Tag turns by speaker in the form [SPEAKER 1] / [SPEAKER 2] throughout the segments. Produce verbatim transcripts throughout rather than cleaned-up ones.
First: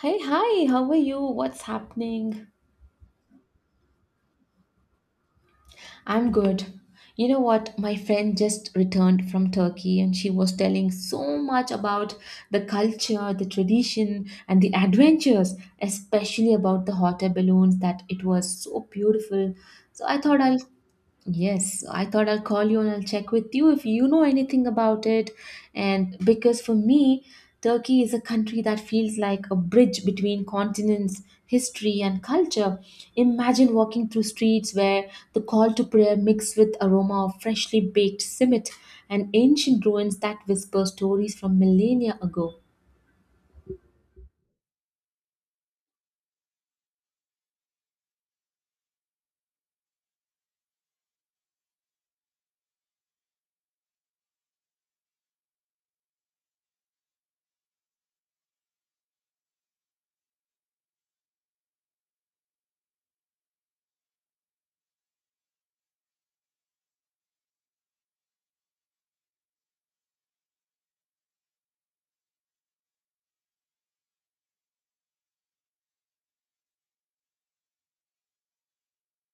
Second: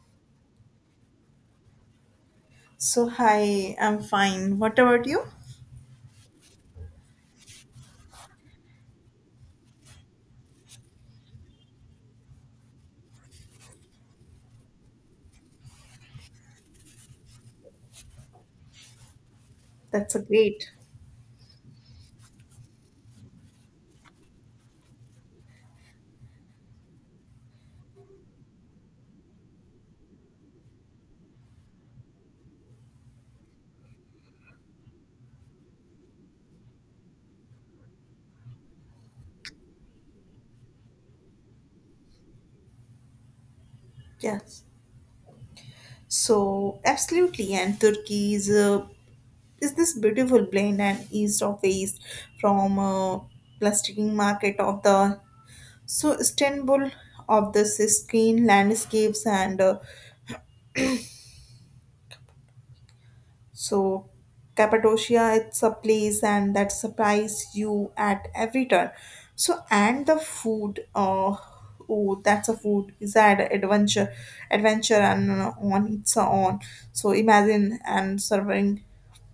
[SPEAKER 1] Hey, hi, how are you? What's happening?
[SPEAKER 2] So, hi, I'm fine. What about you?
[SPEAKER 1] I'm good. You know what? My friend just returned from Turkey and she was telling so much about the culture, the tradition, and the adventures, especially about the hot air balloons, that it was so beautiful. So
[SPEAKER 2] That's
[SPEAKER 1] I
[SPEAKER 2] a
[SPEAKER 1] thought I'll
[SPEAKER 2] great.
[SPEAKER 1] Yes, I thought I'll call you and I'll check with you if you know anything about it. And because for me, Turkey is a country that feels like a bridge between continents, history, and culture. Imagine walking through streets where the call to prayer mixed with aroma of freshly baked simit and ancient ruins that whisper stories from millennia ago.
[SPEAKER 2] Yes. So, absolutely. And Turkey is, uh, is this beautiful blend and east of the east from uh, plasticking market of the so Istanbul of the pristine landscapes and uh, so, Cappadocia, it's a place and that surprise you at every turn. So, and the food, uh, oh, that's a food is that adventure, adventure and uh, on its own. So, imagine and serving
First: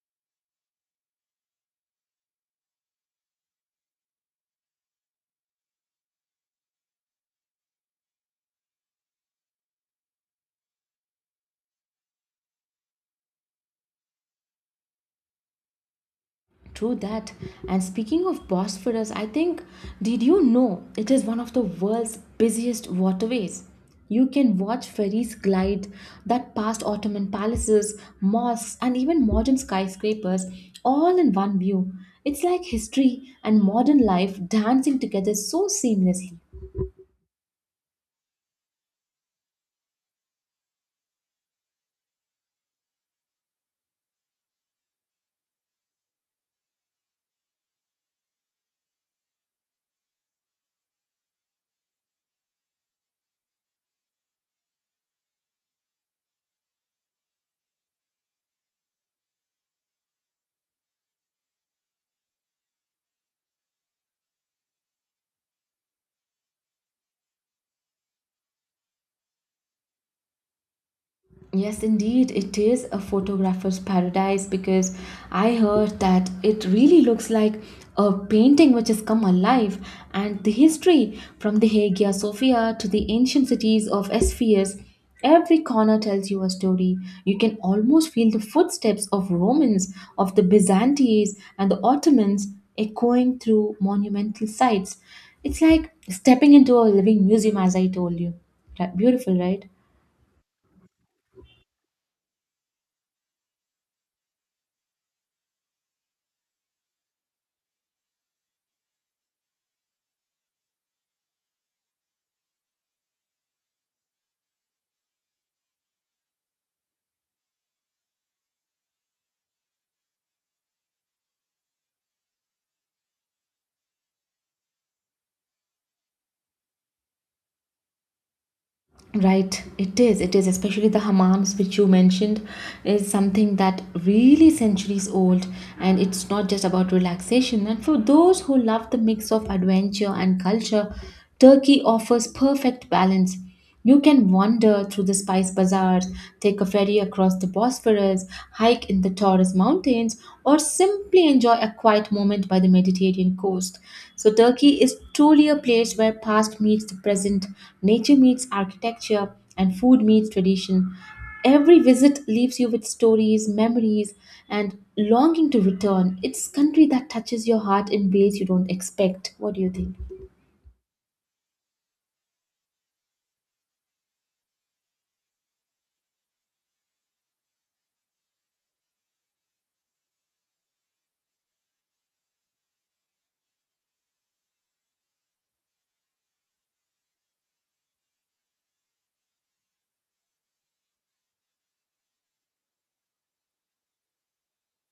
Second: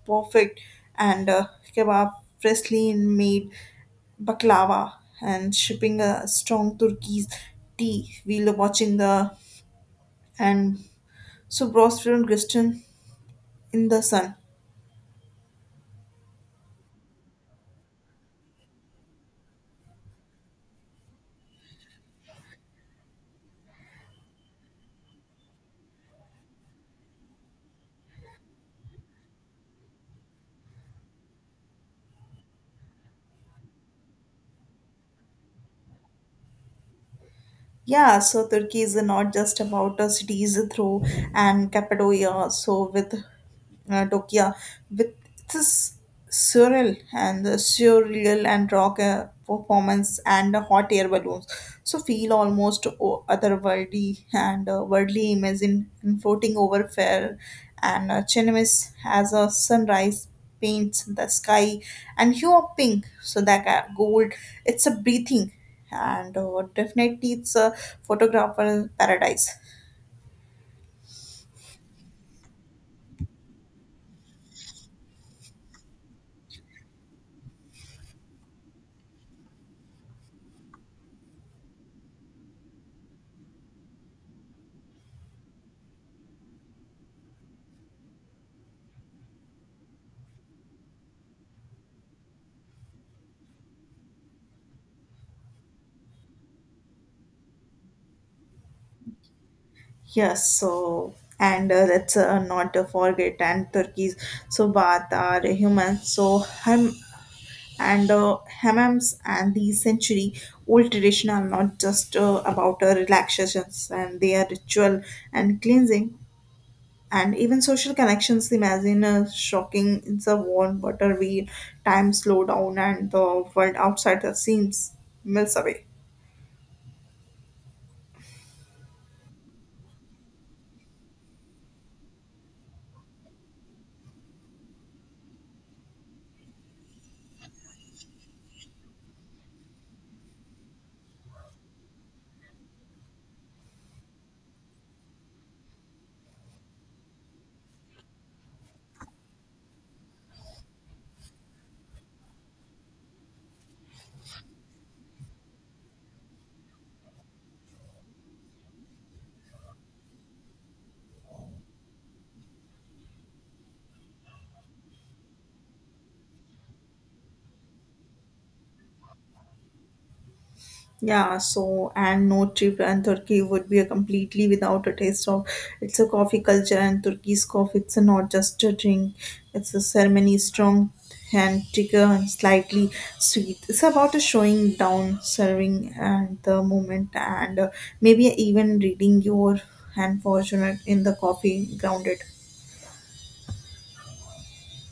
[SPEAKER 2] perfect and uh, kebab freshly made baklava and shipping a strong Turkish tea. We'll watching the and so Bros and Christian in the sun.
[SPEAKER 1] True that. And speaking of Bosphorus, I think, did you know it is one of the world's busiest waterways? You can watch ferries glide that past Ottoman palaces, mosques, and even modern skyscrapers all in one view. It's like history and modern life dancing together so seamlessly.
[SPEAKER 2] Yeah, so Turkey is not just about uh, cities through and Cappadocia. So with uh, Tokyo, with this surreal and surreal and rock uh, performance and the hot air balloons. So feel almost o- otherworldly and uh, worldly image in, in floating over fair and uh, Chinamis as a sunrise paints the sky and hue of pink. So that uh, gold, it's a breathing and uh, definitely it's a photographer paradise.
[SPEAKER 1] Yes, indeed, it is a photographer's paradise because I heard that it really looks like a painting which has come alive, and the history from the Hagia Sophia to the ancient cities of Ephesus, every corner tells you a story. You can almost feel the footsteps of Romans, of the Byzantines, and the Ottomans echoing through monumental sites. It's like stepping into a living museum, as I told you. Right- Beautiful, right?
[SPEAKER 2] Yes, so and uh, let's uh, not uh, forget and turkeys. So bath are human. So hum and uh, hammams and the century old tradition are not just uh, about uh, relaxations and they are ritual and cleansing and even social connections. Imagine uh, shocking in the warm water wheel, time slow down and the world outside the seams melts away.
[SPEAKER 1] Right, it is. It is, especially the hammams which you mentioned, is something that really centuries old, and it's not just about relaxation. And for those who love the mix of adventure and culture, Turkey offers perfect balance. You can wander through the spice bazaars, take a ferry across the Bosphorus, hike in the Taurus Anda's mountains, or simply enjoy a quiet moment by the Mediterranean coast. So, Turkey is truly a place where past meets the present, nature meets architecture, and food meets tradition. Every visit leaves you with stories, memories, and longing to return. It's a country that touches your heart in ways you don't expect. What do you think?
[SPEAKER 2] Yeah, so and no trip and Turkey would be a completely without a taste of it's a coffee culture and Turkey's coffee it's a not just a drink, it's a ceremony strong and thicker and slightly sweet. It's about a showing down, serving and the moment and uh, maybe even reading your unfortunate in the coffee grounded.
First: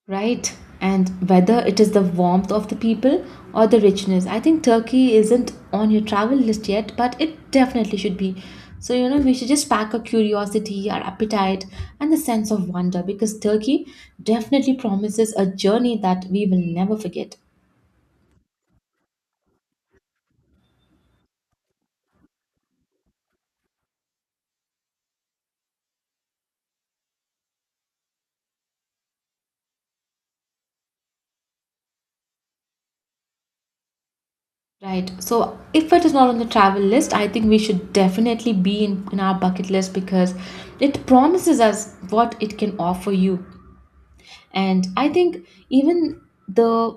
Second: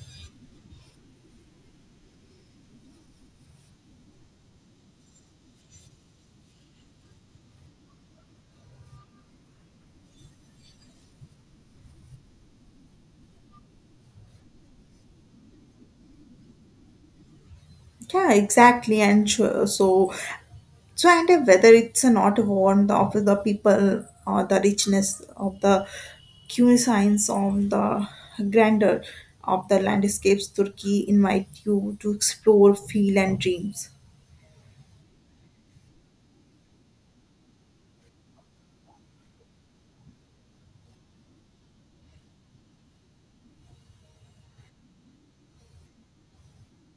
[SPEAKER 1] Right. And whether it is the warmth of the people or the richness, I think Turkey isn't on your travel list yet, but it definitely should be. So, you know, we should just pack our curiosity, our appetite, and the sense of wonder because Turkey definitely promises a journey that we will never forget.
[SPEAKER 2] Yeah, exactly, and sure, so So, and uh, whether it's uh, not want of the people or the richness of the cuisines of the grandeur of the landscapes, Turkey invite you to explore, feel, and dreams.
[SPEAKER 1] Right. So if it is not on the travel list, I think we should definitely be in, in our bucket list because it promises us what it can offer you. And I think even the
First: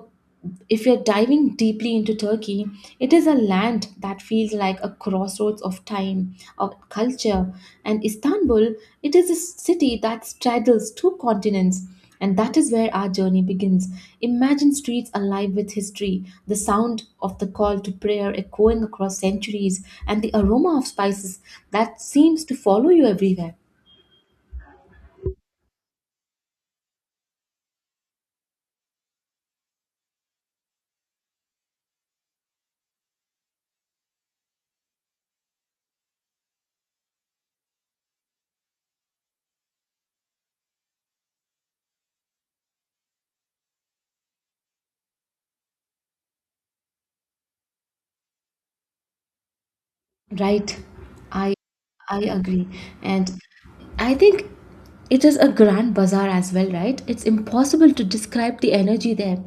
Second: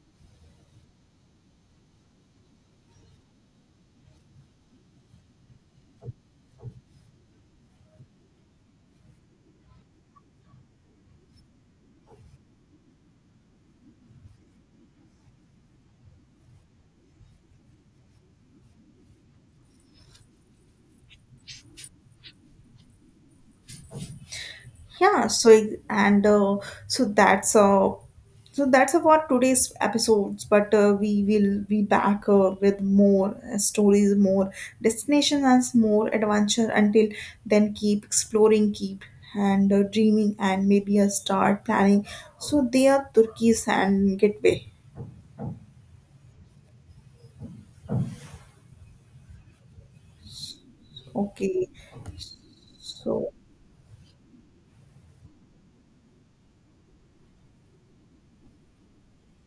[SPEAKER 1] if you're diving deeply into Turkey, it is a land that feels like a crossroads of time, of culture. And Istanbul, it is a city that straddles two continents, and that is where our journey begins. Imagine streets alive with history, the sound of the call to prayer echoing across centuries, and the aroma of spices that seems to follow you everywhere.
[SPEAKER 2] Yeah, so it- and uh, so that's uh so that's about today's episodes, but uh, we will be back uh, with more uh, stories, more destinations and more adventure until then. Keep exploring, keep and uh, dreaming, and maybe uh, start planning so they are turkey's and gateway.
[SPEAKER 1] Right. I
[SPEAKER 2] Okay,
[SPEAKER 1] I agree. And
[SPEAKER 2] so
[SPEAKER 1] I think it is a grand bazaar as well, right? It's impossible to describe the energy there.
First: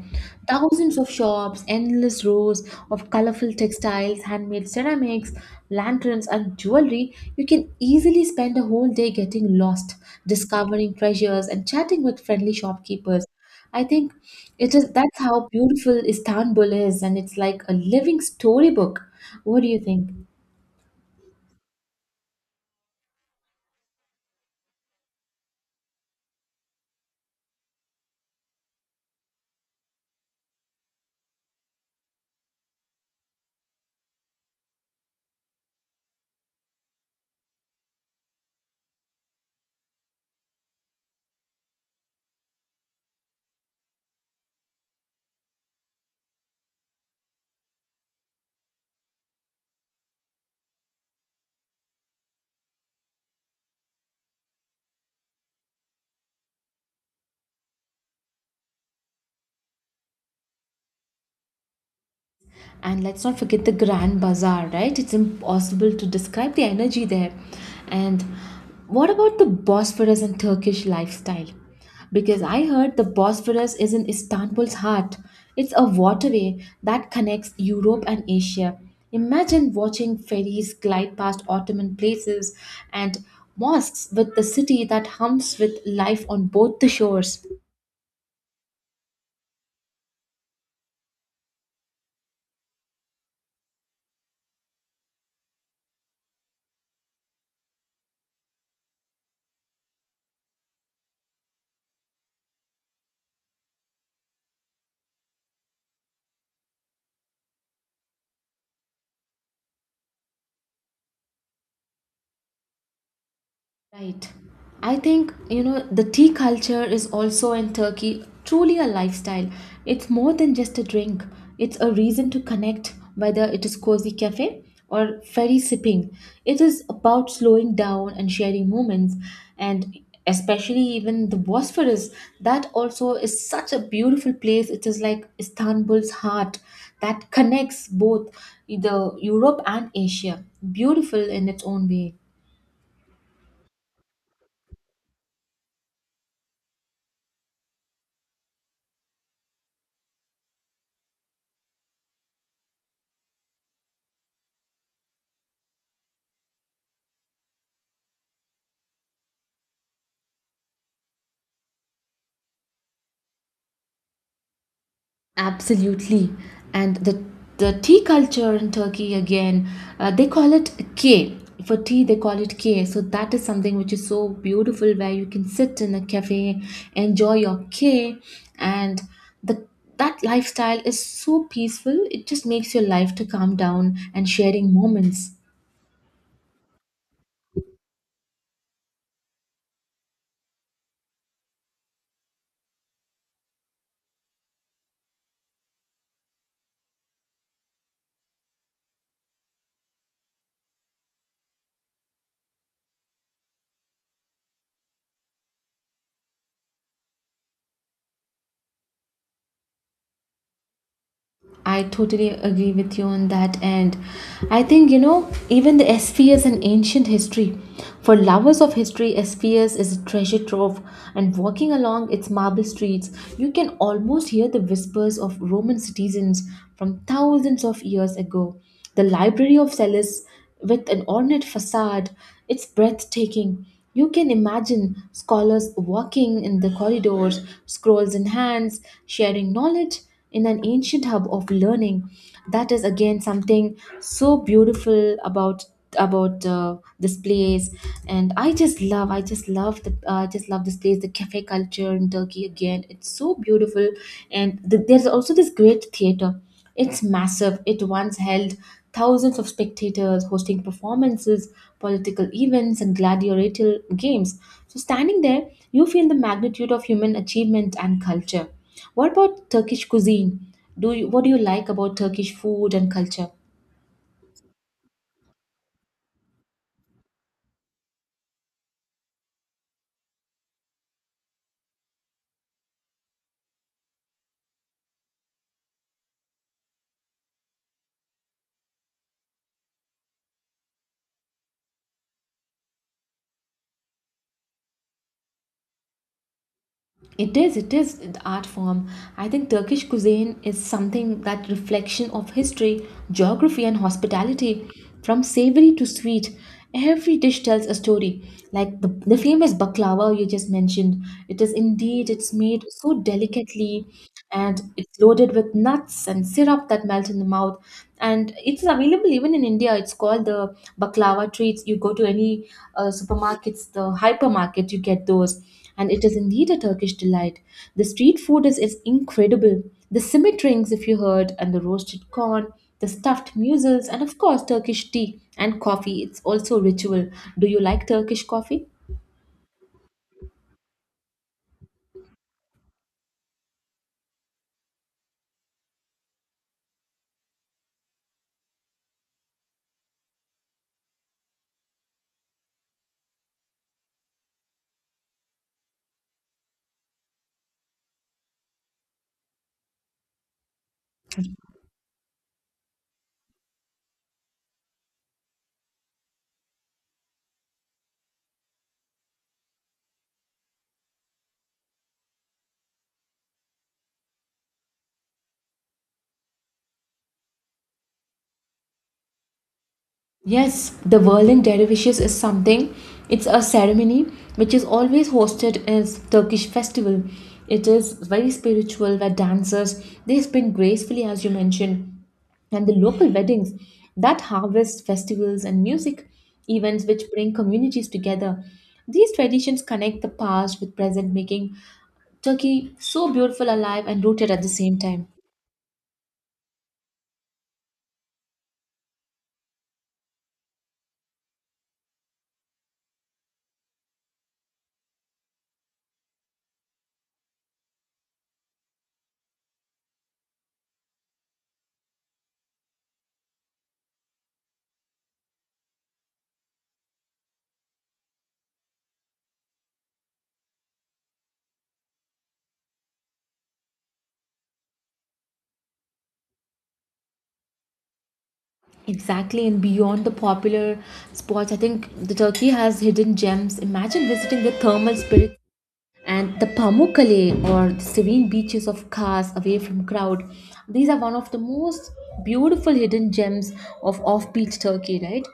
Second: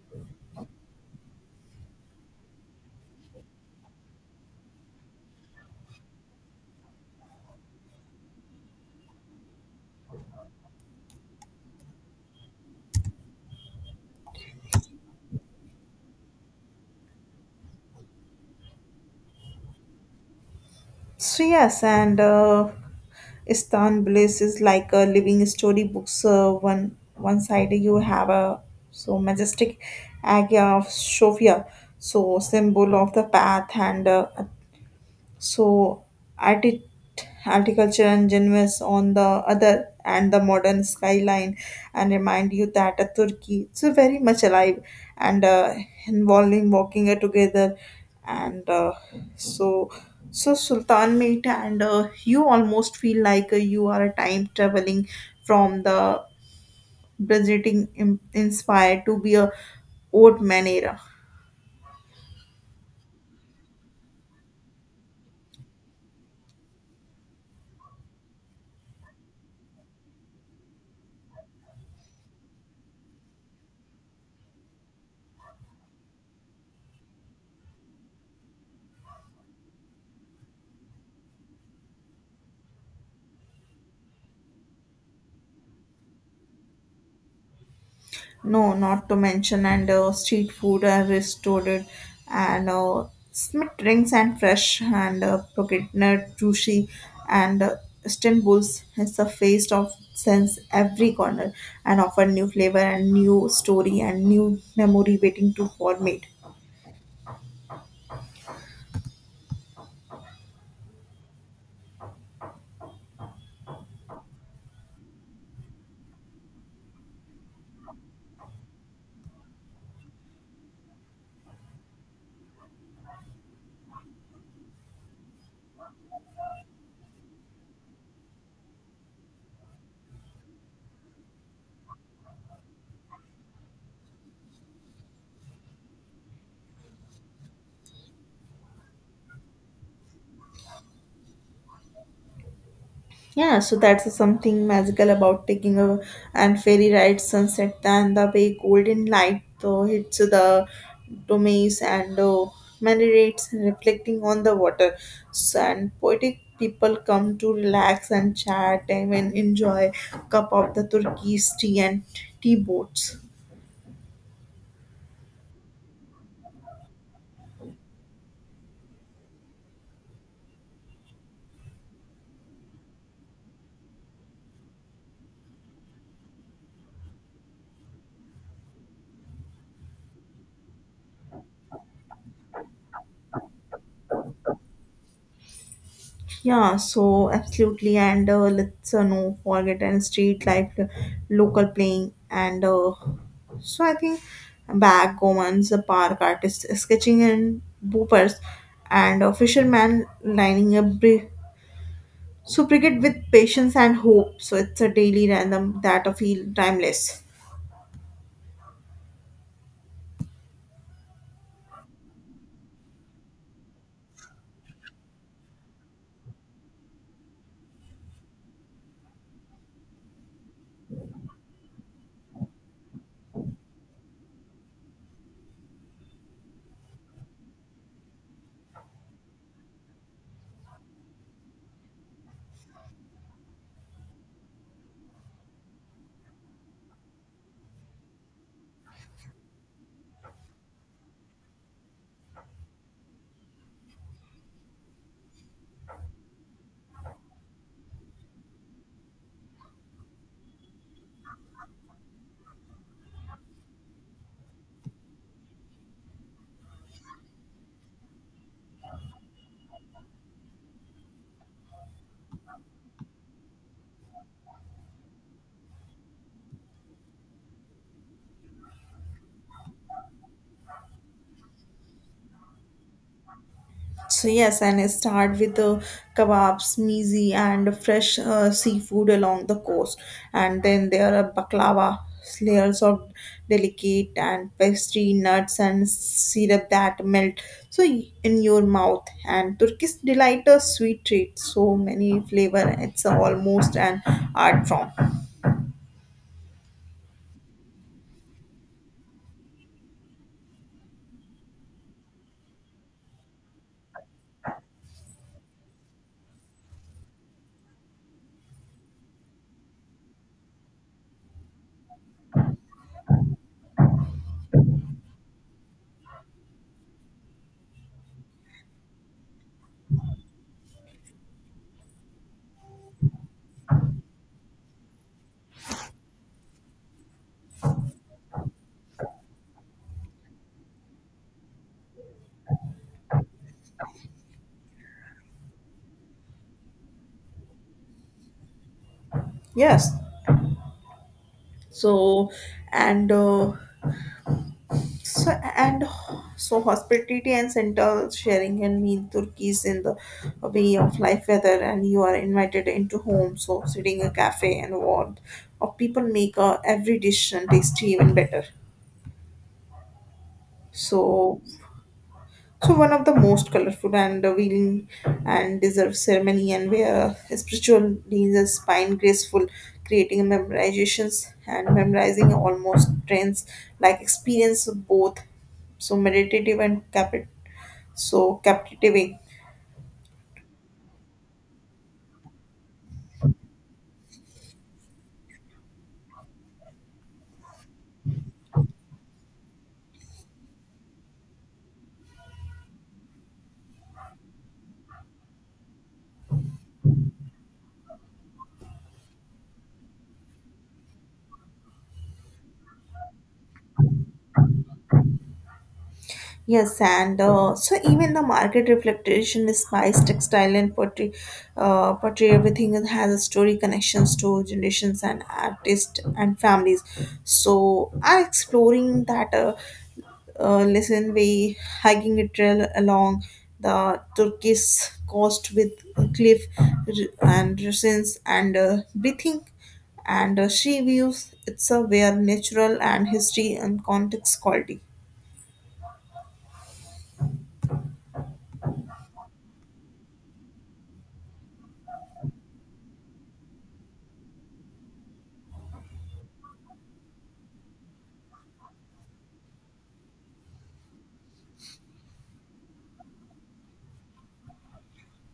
[SPEAKER 1] Thousands of shops, endless rows of colorful textiles, handmade ceramics, lanterns, and jewelry. You can easily spend a whole day getting lost, discovering treasures, and chatting with friendly shopkeepers. I think it is that's how beautiful Istanbul is, and it's like a living storybook. What do you think?
[SPEAKER 2] so yes, and uh, Istanbul is, is like a living storybook. So one one side you have a so majestic Hagia of Sophia, so symbol of the path, and uh, so, arti- articulture and genres on the other, and the modern skyline, and remind you that uh, Turkey is very much alive and uh, involving walking uh, together, and uh, so so Sultan Mate, and uh, you almost feel like uh, you are a time traveling from the Byzantine im- inspired to be a old man era.
[SPEAKER 1] And let's not forget the Grand Bazaar, right? It's impossible to describe the energy there. And what about the Bosphorus and Turkish lifestyle? Because I heard the Bosphorus is in Istanbul's heart. It's a waterway that connects Europe and Asia. Imagine watching ferries glide past Ottoman places and mosques with the city that hums with life on both the shores.
[SPEAKER 2] No, not to mention, and uh, street food are restored, and uh, smith drinks and fresh, and uh, Pockettner, Jushi, and uh, Istanbul's has a face of sense every corner and offer new flavor and new story and new memory waiting to formate.
[SPEAKER 1] Right. I think, you know, the tea culture is also in Turkey truly a lifestyle. It's more than just a drink, it's a reason to connect, whether it is cozy cafe or ferry sipping. It is about slowing down and sharing moments, and especially even the Bosphorus. That also is such a beautiful place. It is like Istanbul's heart that connects both the Europe and Asia. Beautiful in its own way.
[SPEAKER 2] Yeah, so that's something magical about taking a and ferry ride sunset and the way golden light uh, hits the domes and uh, marinates reflecting on the water. So, and poetic people come to relax and chat and even enjoy cup of the Turkish tea and tea boats.
[SPEAKER 1] Absolutely. And the the tea culture in Turkey again, uh, they call it K. For tea, they call it K. So that is something which is so beautiful where you can sit in a cafe, enjoy your K, and the that lifestyle is so peaceful. It just makes your life to calm down and sharing moments.
[SPEAKER 2] Yeah, so absolutely, and uh, let's uh, no forget and street life, uh, local playing, and uh, so I think backgammons, the park artists sketching and boopers, and a fisherman lining a bri- so brigade with patience and hope. So it's a daily random that I feel timeless.
[SPEAKER 1] I totally agree with you on that. And I think, you know, even the spheres and ancient history. For lovers of history, spheres is a treasure trove. And walking along its marble streets, you can almost hear the whispers of Roman citizens from thousands of years ago. The Library of Celis with an ornate facade. It's breathtaking. You can imagine scholars walking in the corridors, scrolls in hands, sharing knowledge in an ancient hub of learning. That is again something so beautiful about about uh, this place, and i just love i just love the uh, I just love this place, the cafe culture in Turkey again, it's so beautiful. And th- there's also this great theater. It's massive. It once held thousands of spectators hosting performances, political events, and gladiatorial games. So, standing there, you feel the magnitude of human achievement and culture. What about Turkish cuisine? Do you, what do you like about Turkish food and culture?
[SPEAKER 2] So yes, and I start with the kebabs, mizi, and fresh uh, seafood along the coast, and then there are baklava, layers of delicate and pastry, nuts, and syrup that melt so in your mouth. And Turkish delight a sweet treat, so many flavor. It's almost an art form.
[SPEAKER 1] It is, it is the art form. I think Turkish cuisine is something that reflection of history, geography, and hospitality. From savory to sweet, every dish tells a story. Like the, the famous baklava you just mentioned, it is indeed it's made so delicately, and it's loaded with nuts and syrup that melt in the mouth, and it's available even in India. It's called the baklava treats. You go to any uh, supermarkets, the hypermarket, you get those, and it is indeed a Turkish delight. The street food is, is incredible, the simit rings if you heard, and the roasted corn, the stuffed mussels, and of course Turkish tea and coffee. It's also a ritual. Do you like Turkish coffee?
[SPEAKER 2] Yes. So, and uh, So, and so hospitality and central sharing can mean turkeys in the way of life whether and you are invited into home so sitting a cafe and what or people make uh, every dish and tasty even better so so one of the most colorful and revealing and deserved ceremony and where spiritual leads a spine graceful creating memorizations and memorizing almost trends like experience of both so meditative and capit so captivating.
[SPEAKER 1] Yes, the Whirling Dervishes is something. It's a ceremony which is always hosted as Turkish festival. It is very spiritual where dancers they spin gracefully as you mentioned. And the local weddings, that harvest festivals and music events which bring communities together. These traditions connect the past with present making Turkey so beautiful alive and rooted at the same time.
[SPEAKER 2] Yes and uh, so even the market reflection is spice textile and pottery uh, pottery everything it has a story connections to generations and artists and families so I'm exploring that uh, uh, listen we hiking a trail along the turkish coast with cliff r- and ruins and uh, breathing and uh, she views it's a where natural and history and context quality.
[SPEAKER 1] Exactly, and beyond the popular spots, I think the Turkey has hidden gems. Imagine visiting the thermal spirits and the Pamukkale or the serene beaches of Kars away from crowd. These are one of the most beautiful hidden gems of off-beat Turkey, right?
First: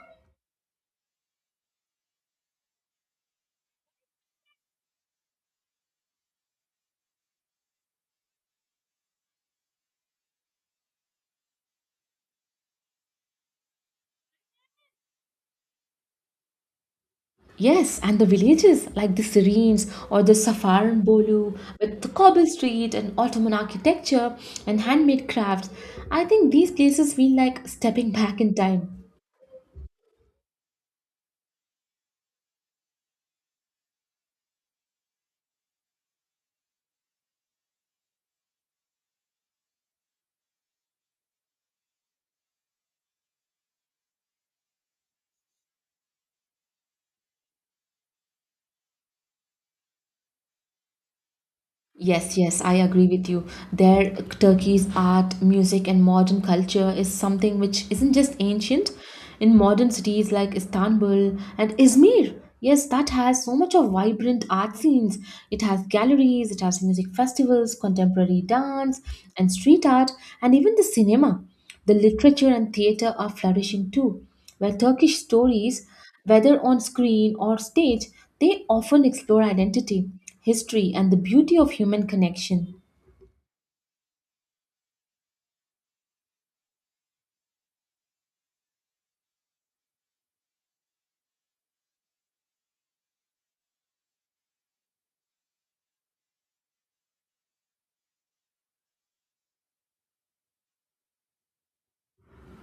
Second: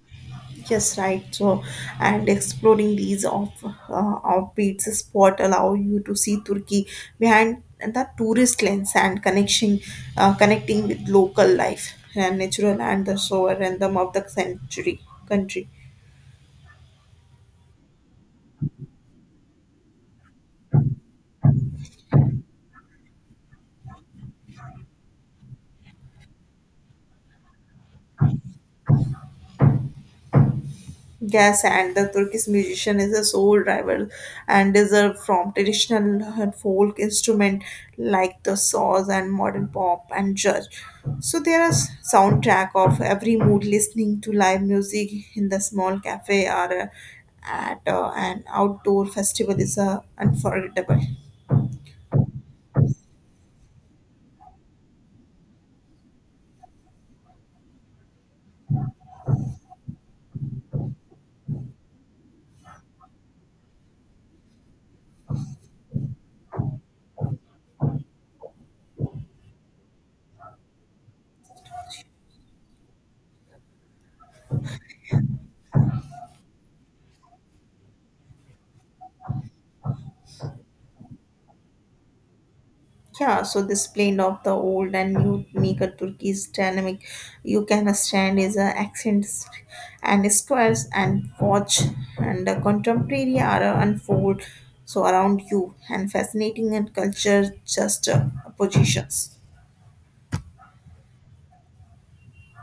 [SPEAKER 2] Yes, right. So, and exploring these off uh, offbeat spot allow you to see Turkey behind the tourist lens and connection, uh, connecting with local life and natural and the sovereign rhythm of the century country.
[SPEAKER 1] Yes, and the villages like the Syrenes or the Safaran with the cobble street and Ottoman architecture and handmade crafts. I think these places feel like stepping back in time.
[SPEAKER 2] Yes, and the Turkish musician is a soul driver and is a from traditional and folk instrument like the saws and modern pop and jazz. So there is soundtrack of every mood listening to live music in the small cafe or uh, at uh, an outdoor festival is uh, unforgettable.
[SPEAKER 1] Yes, yes, I agree with you. There, Turkey's art, music, and modern culture is something which isn't just ancient. In modern cities like Istanbul and Izmir, yes, that has so much of vibrant art scenes. It has galleries, it has music festivals, contemporary dance, and street art, and even the cinema. The literature and theater are flourishing too, where Turkish stories, whether on screen or stage, they often explore identity, history, and the beauty of human connection.
[SPEAKER 2] Yeah, so this blend of the old and new make a Turkish dynamic. You can stand is a accents and squares and watch and the contemporary are uh, unfold so around you and fascinating and culture just uh, positions.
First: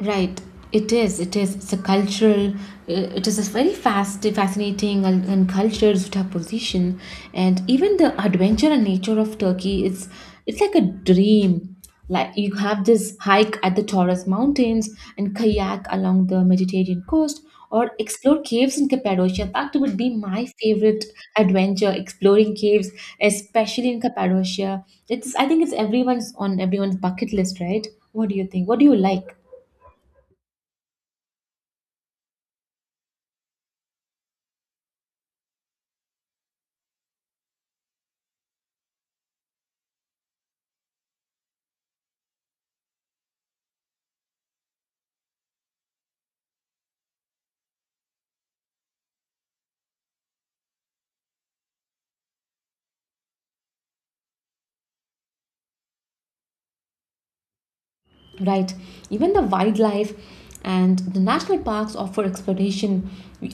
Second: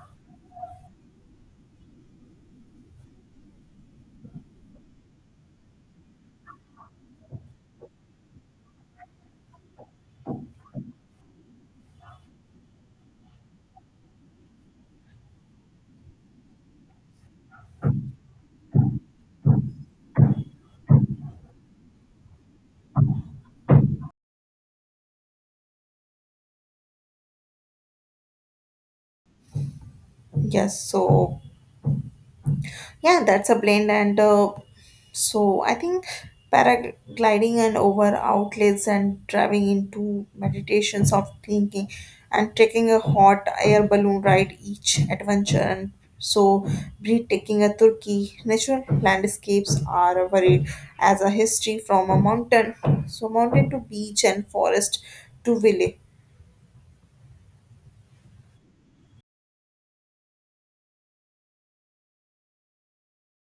[SPEAKER 1] Right. It is. It is. It's a cultural. Uh, It is a very fast, fascinating, and, and cultured juxtaposition. And even the adventure and nature of Turkey, it's it's like a dream. Like you have this hike at the Taurus Mountains and kayak along the Mediterranean coast, or explore caves in Cappadocia. That would be my favorite adventure. Exploring caves, especially in Cappadocia. It's. I think it's everyone's on everyone's bucket list, right? What do you think? What do you like?
[SPEAKER 2] Yes, so yeah, that's a blend. And uh, so I think paragliding and over outlets and driving into meditations of thinking and taking a hot air balloon ride each adventure and so breathtaking a Turkey. Natural landscapes are varied as a history from a mountain. So mountain to beach and forest to village.
[SPEAKER 1] Right. Even the wildlife and the national parks offer exploration.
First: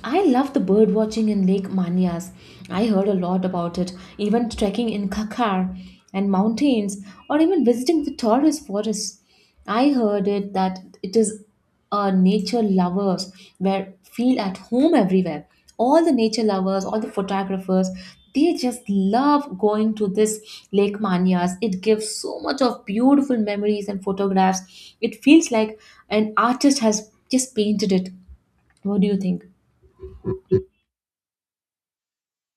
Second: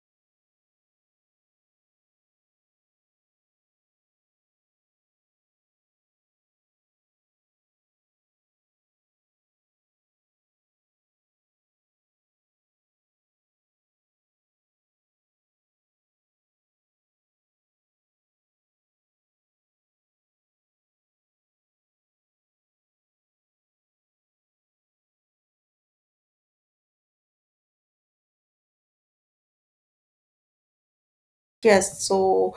[SPEAKER 1] I love the bird watching in Lake Manyas. I heard a lot about it. Even trekking in Kakar and mountains, or even visiting the Taurus forest. I heard it that it is uh, nature lovers where feel at home everywhere. All the nature lovers, all the photographers, they just love going to this Lake Manya's. It gives so much of beautiful memories and photographs. It feels like an artist has just painted it. What do you think?
[SPEAKER 2] Yes, so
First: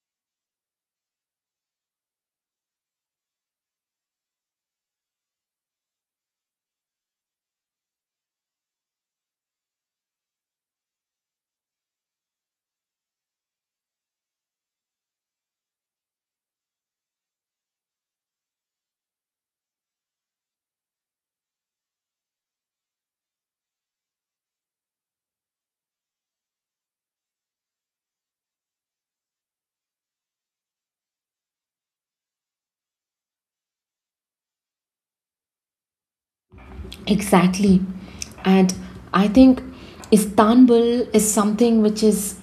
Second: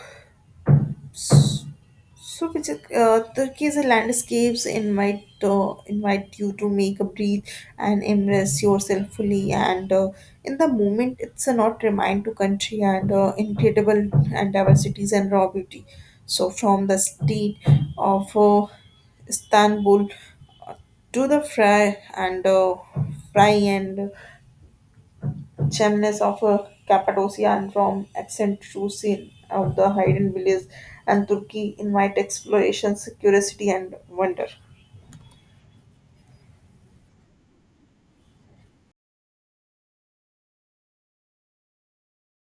[SPEAKER 2] So, Vijay, uh, Turkey's landscapes invite uh, invite you to make a breathe and immerse yourself fully, and uh, in the moment, it's a not remind to country and uh, incredible and diversities and raw beauty. So, from the state of uh, Istanbul to the fry and uh, fry and Chemnes of uh, Cappadocia and Rome, Excentrusine of the hidden villages, and Turkey invite explorations, curiosity, and wonder.
[SPEAKER 1] Exactly. And I think Istanbul is something which is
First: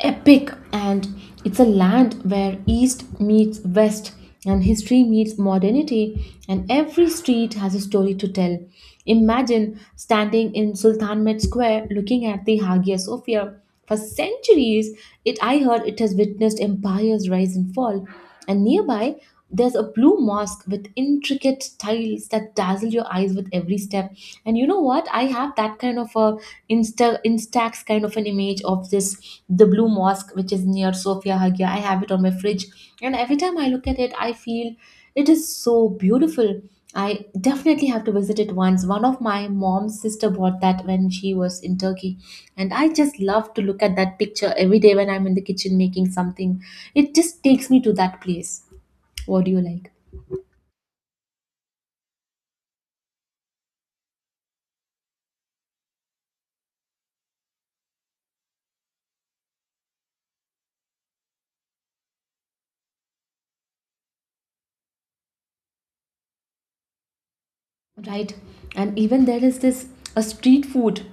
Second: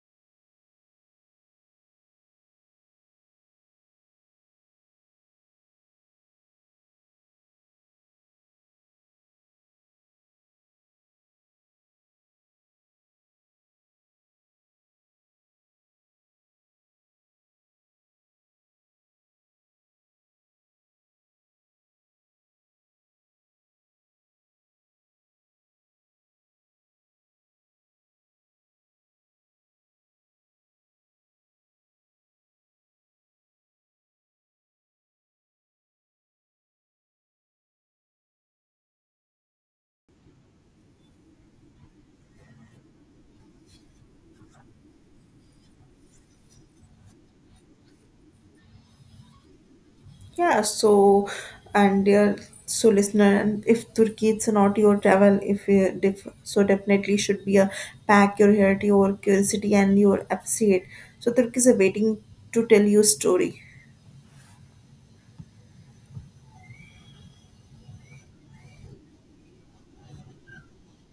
[SPEAKER 1] epic, and it's a land where East meets West and history meets modernity, and every street has a story to tell. Imagine standing in Sultanahmet Square looking at the Hagia Sophia. For centuries, it I heard it has witnessed empires rise and fall. And nearby, there's a blue mosque with intricate tiles that dazzle your eyes with every step. And you know what? I have that kind of a Insta Instax kind of an image of this the blue mosque which is near Sofia Hagia. I have it on my fridge, and every time I look at it, I feel it is so beautiful. I definitely have to visit it once. One of my mom's sister bought that when she was in Turkey, and I just love to look at that picture every day when I'm in the kitchen making something. It just takes me to that place. What do you like?
[SPEAKER 2] Yeah, so and dear so listener, and if Turkey it's not your travel, if you def, so definitely should be a pack your heritage or curiosity, and your appreciate. So Turkey is a waiting to tell you story.
[SPEAKER 1] Right. And even there is this a street food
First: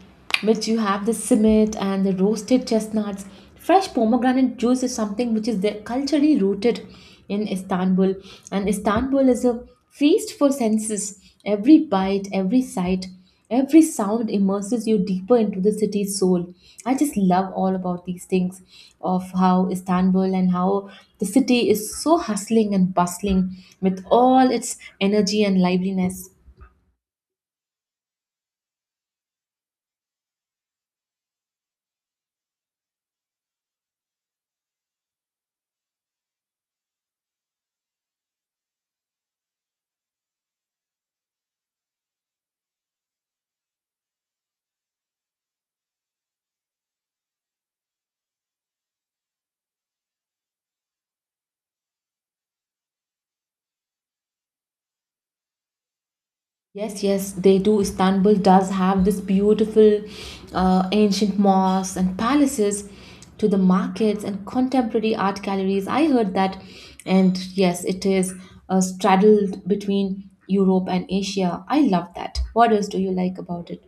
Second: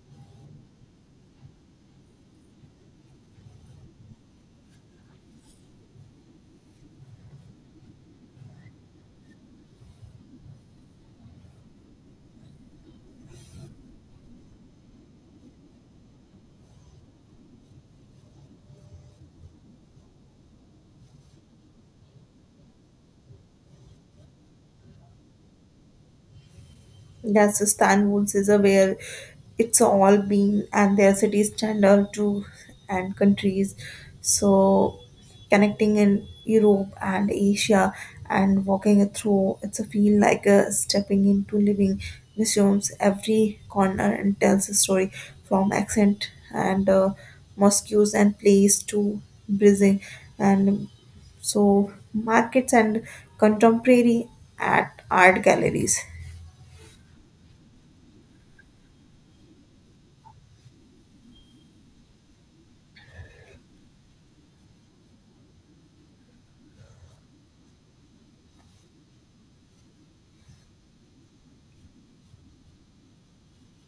[SPEAKER 1] which you have the simit and the roasted chestnuts. Fresh pomegranate juice is something which is there culturally rooted in Istanbul. And Istanbul is a feast for senses. Every bite, every sight, every sound immerses you deeper into the city's soul. I just love all about these things of how Istanbul and how the city is so hustling and bustling with all its energy and liveliness.
[SPEAKER 2] That's Istanbul's is a where it's all been and their cities standard to and countries. So connecting in Europe and Asia and walking it through, it's a feel like a stepping into living museums. Every corner and tells a story from accent and uh, mosques and place to Brazil and so markets and contemporary at art galleries.
[SPEAKER 1] Yes, yes, they do. Istanbul does have this beautiful uh, ancient mosques and palaces to the markets and contemporary art galleries. I heard that. And yes, it is uh, straddled between Europe and Asia. I love that. What else do you like about it?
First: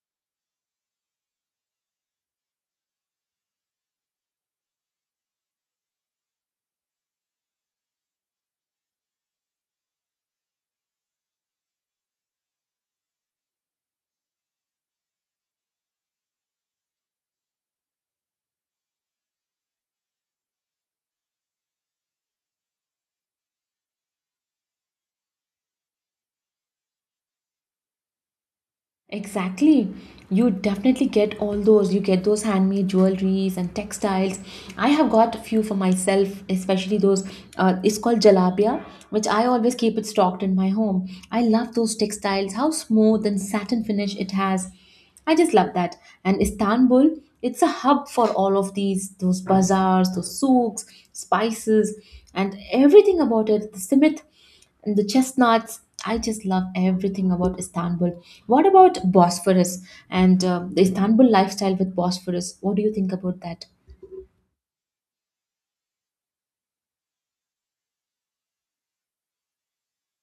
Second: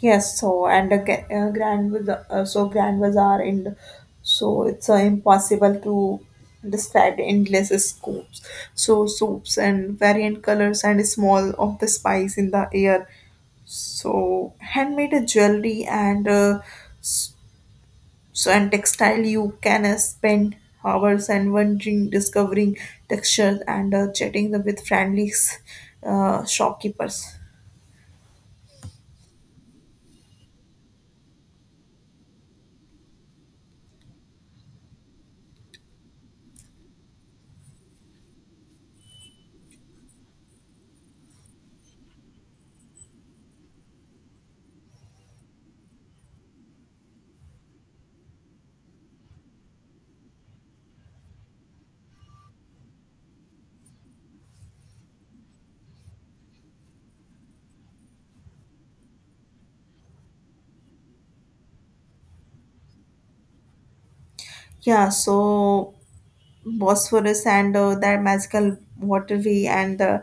[SPEAKER 2] Yes, so and the ca- uh, Grand Baza- uh, so Grand Bazaar and so it's uh, impossible to describe the endless scoops. So soups and variant colors and small of the spice in the air. So handmade jewelry and uh, s- so and textile you can uh, spend hours and wondering, discovering textures and uh, chatting with friendly uh, shopkeepers.
[SPEAKER 1] Exactly. You definitely get all those. You get those handmade jewelries and textiles. I have got a few for myself, especially those. Uh, it's called jalabia, which I always keep it stocked in my home. I love those textiles, how smooth and satin finish it has. I just love that. And Istanbul, it's a hub for all of these, those bazaars, those souks, spices, and everything about it. The simit. And the chestnuts, I just love everything about Istanbul. What about Bosphorus and uh, the Istanbul lifestyle with Bosphorus? What do you think about that?
[SPEAKER 2] Yeah, so Bosphorus and uh, that magical waterway and the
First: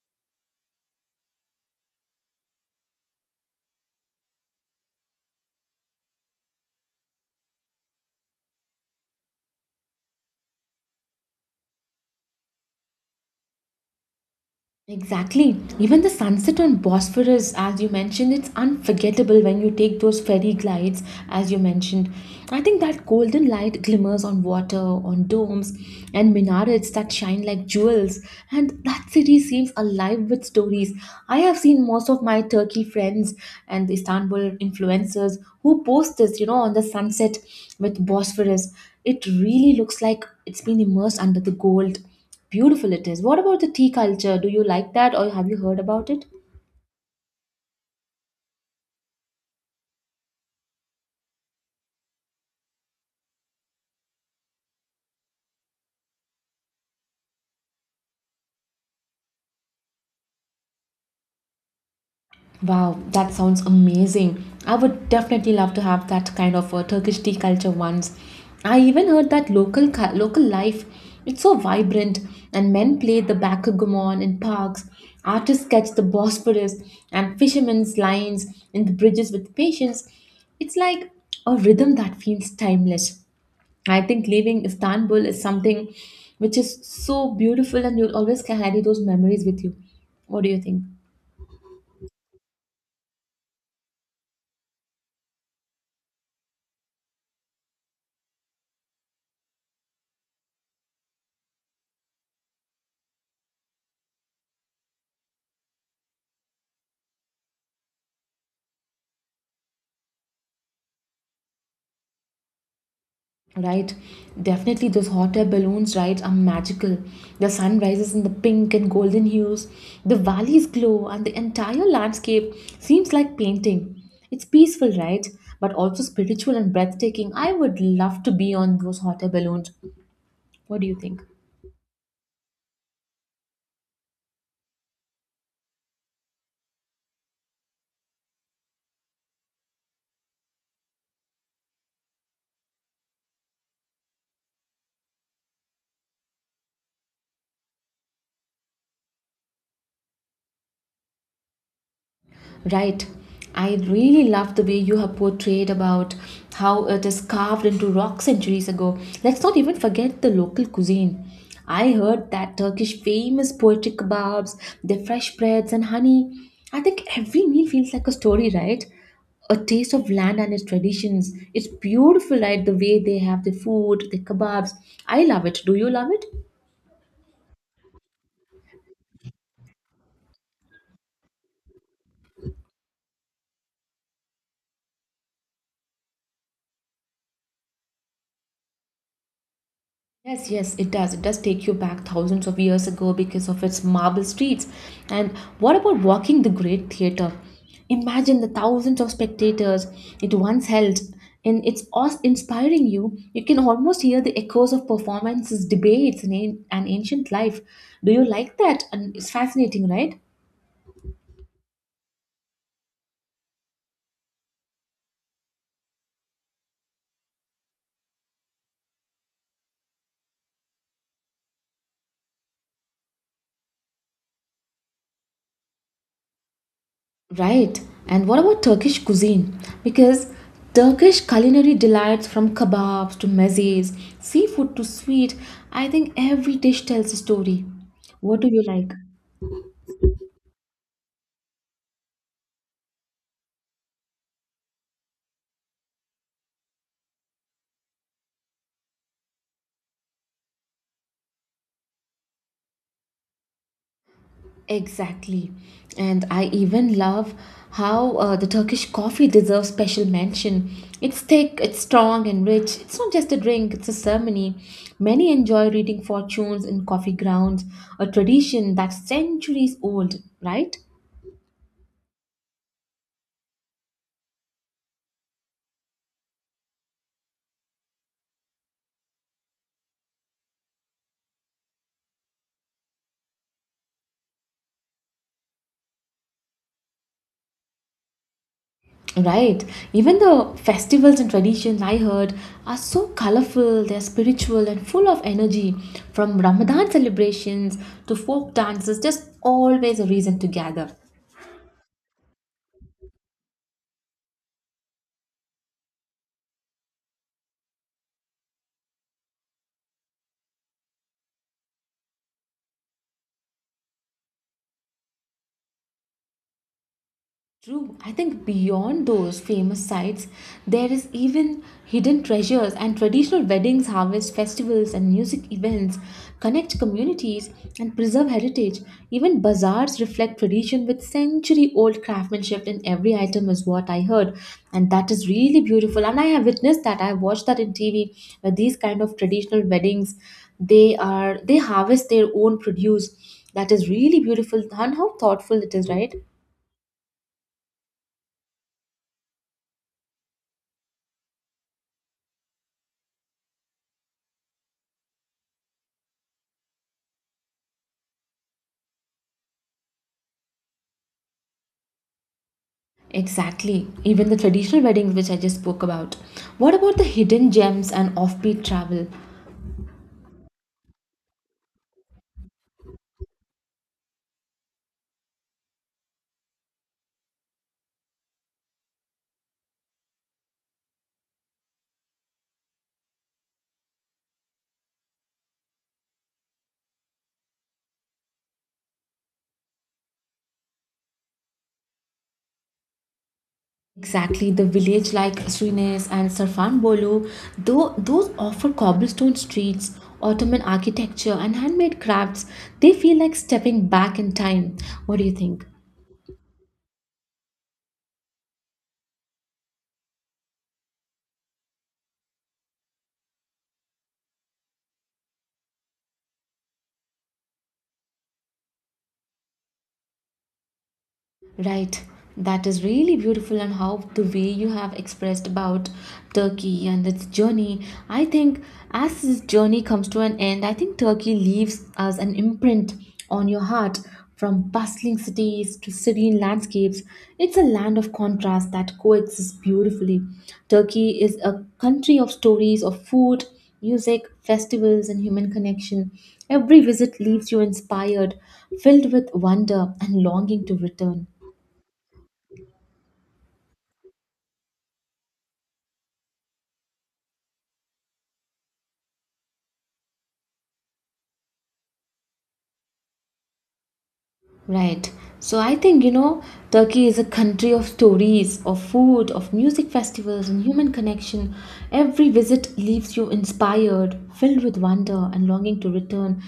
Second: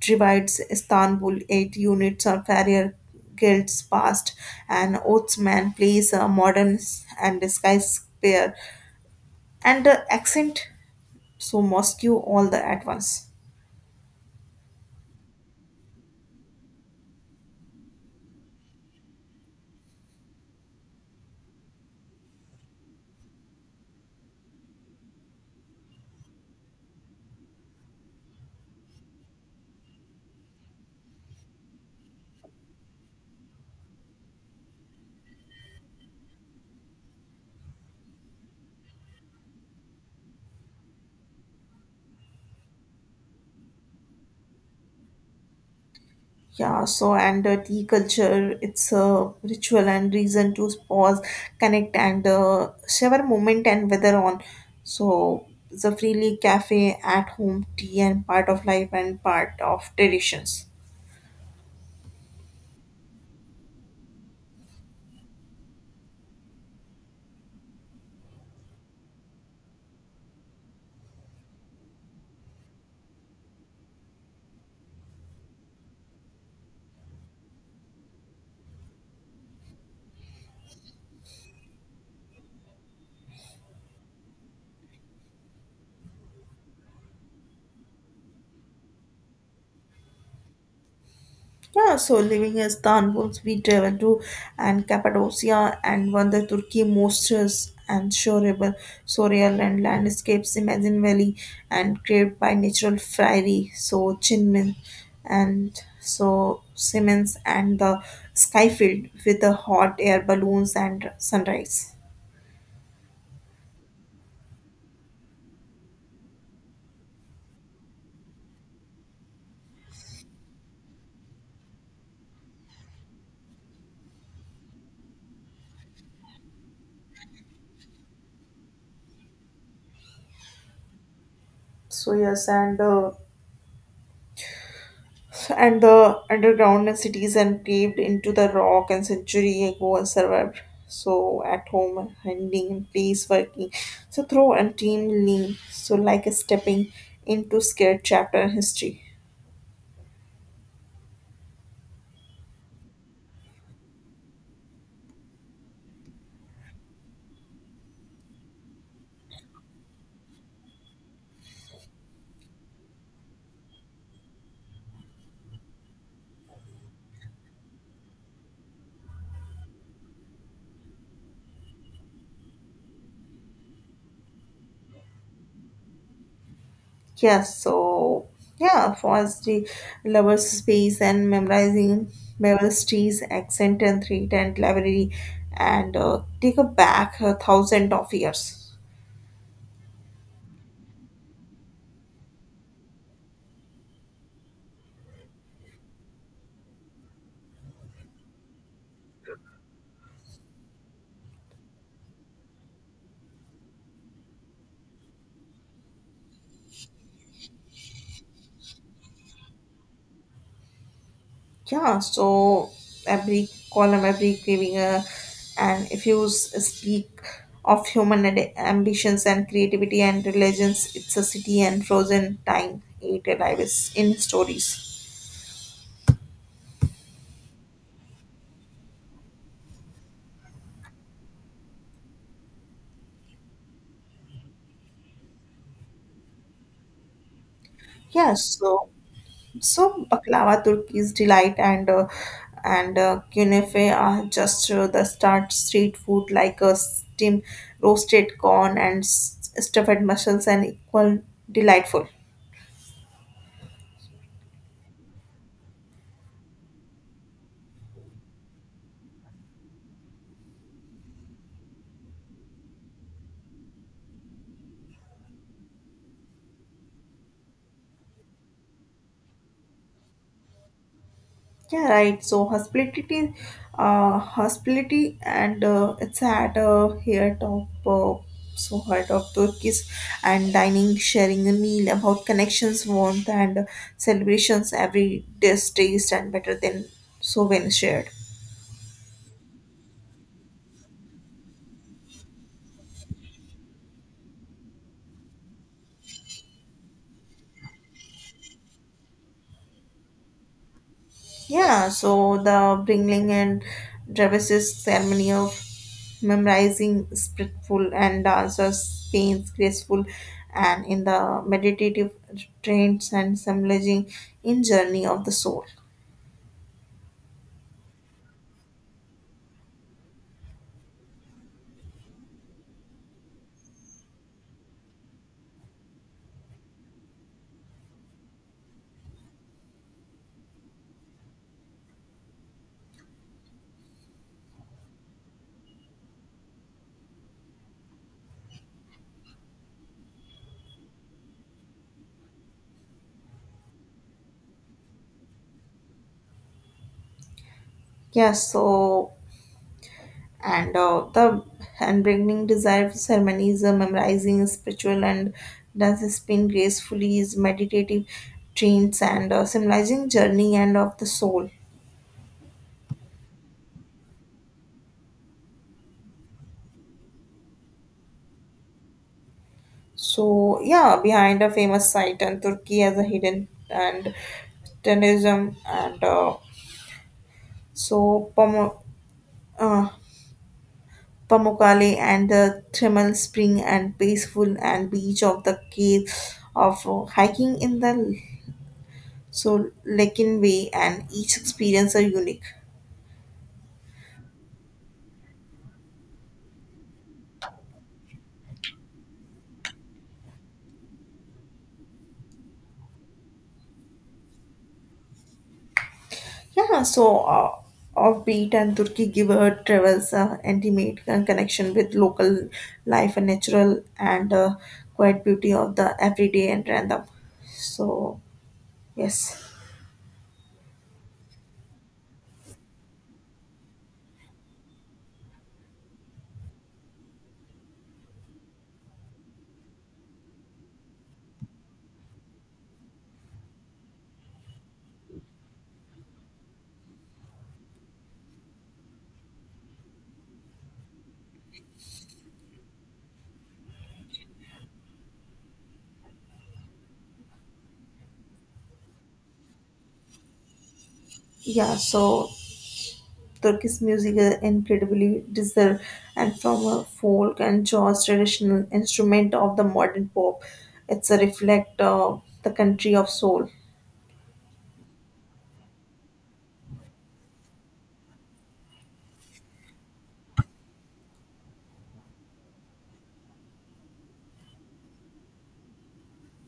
[SPEAKER 2] divides Istanbul. Eight units of farrier guilds passed, and Ottoman plays a modern and skyscraper and the accent. So Moscow all the at once.
[SPEAKER 1] Exactly. Even the sunset on Bosphorus, as you mentioned, it's unforgettable when you take those ferry glides, as you mentioned. I think that golden light glimmers on water, on domes, and minarets that shine like jewels. And that city seems alive with stories. I have seen most of my Turkey friends and the Istanbul influencers who post this, you know, on the sunset with Bosphorus. It really looks like it's been immersed under the gold. Beautiful it is. What about the tea culture? Do you like that or have you heard about it?
[SPEAKER 2] Yeah, so and uh, tea culture, it's a ritual and reason to pause, connect, and uh, share a moment and weather on. So, the freely cafe at home tea and part of life and part of traditions.
[SPEAKER 1] Wow, that sounds amazing. I would definitely love to have that kind of a Turkish tea culture once. I even heard that local cu- local life, it's so vibrant and men play the backgammon in parks, artists catch the Bosphorus and fishermen's lines in the bridges with patience. It's like a rhythm that feels timeless. I think leaving Istanbul is something which is so beautiful and you'll always carry those memories with you. What do you think?
[SPEAKER 2] Yeah, so living in Istanbul, we travel to and Cappadocia and one the Turkey most and shorable, surreal and landscapes, Imagine Valley and created by natural fairy, so Chinmin and so Siemens and the sky filled with the hot air balloons and sunrise.
[SPEAKER 1] Right? Definitely, those hot air balloons, right, are magical. The sun rises in the pink and golden hues, the valleys glow, and the entire landscape seems like painting. It's peaceful, right? But also spiritual and breathtaking. I would love to be on those hot air balloons. What do you think?
[SPEAKER 2] So yes, and uh, and the underground and cities and caved into the rock and century ago and survived. So at home, handling and place working. So through and team lean. So like a stepping into scared chapter in history.
[SPEAKER 1] Right. I really love the way you have portrayed about how it is carved into rock centuries ago. Let's not even forget the local cuisine. I heard that Turkish famous poetry kebabs, their fresh breads and honey, I think every meal feels like a story, right? A taste of land and its traditions. It's beautiful, right? The way they have the food, the kebabs, I love it. Do you love it?
[SPEAKER 2] Yeah, so yeah, for us the lovers space and memorizing Beverly streets accent and three tent library and uh, take a back a thousand of years.
[SPEAKER 1] Yes, yes, it does. It does take you back thousands of years ago because of its marble streets. And what about walking the Great Theatre? Imagine the thousands of spectators it once held. And it's awe inspiring you. You can almost hear the echoes of performances, debates, and, an- ancient life. Do you like that? And it's fascinating, right?
[SPEAKER 2] Yeah, so every column, every craving, uh, and if you s- speak of human ad- ambitions and creativity and religions, it's a city and frozen time ate alive is in stories.
[SPEAKER 1] Right. And what about Turkish cuisine? Because Turkish culinary delights from kebabs to mezes, seafood to sweet, I think every dish tells a story.
[SPEAKER 2] Yeah,
[SPEAKER 1] What do you
[SPEAKER 2] so
[SPEAKER 1] like?
[SPEAKER 2] so baklava, Turkey's delight, and uh, and uh, künefe are just uh, the start street food like a steam roasted corn and s- stuffed mussels and equal delightful.
[SPEAKER 1] Exactly. And I even love how uh, the Turkish coffee deserves special mention. It's thick, it's strong and rich. It's not just a drink, it's a ceremony. Many enjoy reading fortunes in coffee grounds, a tradition that's centuries old, right?
[SPEAKER 2] Yeah, right. So hospitality, uh, hospitality, and uh, it's at uh, here top, uh, so heart of Turkish and dining, sharing a meal about connections, warmth, and celebrations. Every dish taste and better than so when shared.
[SPEAKER 1] Right. Even the festivals and traditions I heard are so colorful, they're spiritual and full of energy. From Ramadan celebrations to folk dances, just always a reason to gather.
[SPEAKER 2] Yeah. So the bringing and Travis's ceremony of memorizing spritful and dancers pains graceful and in the meditative trains and symbolizing in journey of the soul.
[SPEAKER 1] True. I think beyond those famous sites, there is even hidden treasures and traditional weddings, harvest festivals, and music events connect communities and preserve heritage. Even bazaars reflect tradition with century old craftsmanship in every item, is what I heard. And that is really beautiful. And I have witnessed that. I have watched that in T V where these kind of traditional weddings they are they harvest their own produce. That is really beautiful and how thoughtful it is, right?
[SPEAKER 2] Yes so and uh, the and bringing desire for ceremonies uh, memorizing spiritual and does spin gracefully is meditative trains and uh, symbolizing journey and of the soul.
[SPEAKER 1] Exactly. Even the traditional weddings, which I just spoke about. What about the hidden gems and offbeat travel?
[SPEAKER 2] So yeah behind a famous site and turkey as a hidden and tourism and uh, So Pamo, uh, Pamukkale and the thermal spring and peaceful and beach of the cave of uh, hiking in the so Lekin way and each experience are unique.
[SPEAKER 1] Exactly. The village like Srines and Sarfan Bolu, though those offer cobblestone streets, Ottoman architecture, and handmade crafts, they feel like stepping back in time. What do you think?
[SPEAKER 2] Yeah, so uh, offbeat and Turkey give her travels uh, intimate con- connection with local life and natural and uh, quiet beauty of the everyday and random. So yes,
[SPEAKER 1] Right. That is really beautiful, and how the way you have expressed about Turkey and its journey. I think as this journey comes to an end, I think Turkey leaves us an imprint on your heart from bustling cities to serene landscapes. It's a land of contrast that coexists beautifully. Turkey is a country of stories of food, music, festivals, and human connection. Every visit leaves you inspired, filled with wonder and longing to return.
[SPEAKER 2] yeah. So Turkish music is incredibly deserved, and from a folk and jazz traditional instrument of the modern pop, it's a reflect of the country of soul.
[SPEAKER 1] Right. So I think, you know, Turkey is a country of stories, of food, of music festivals, and human connection. Every visit leaves you inspired, filled with wonder, and longing to return.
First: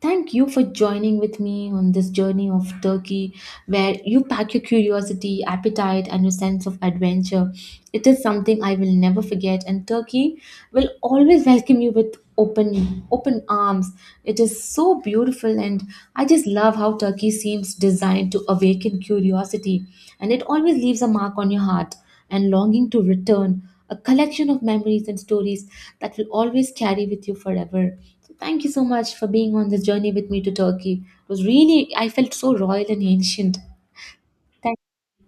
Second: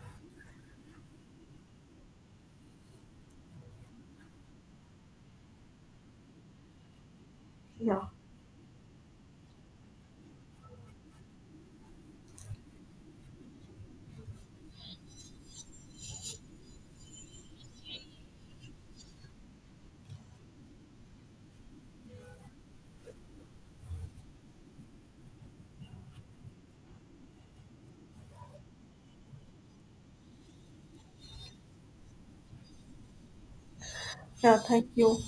[SPEAKER 1] Thank you for joining with me on this journey of Turkey, where you pack your curiosity, appetite, and your sense of adventure.
[SPEAKER 2] Yeah,
[SPEAKER 1] It is something I will never forget, and Turkey will always welcome you with open open arms. It is so beautiful, and I just love how Turkey seems designed to awaken curiosity, and it always leaves a mark on your heart and longing to return, a collection of memories and stories that will always carry with you forever. So thank you so much for being on this journey with me to Turkey. It was really, I felt so royal and ancient.
[SPEAKER 2] yeah. Thank you.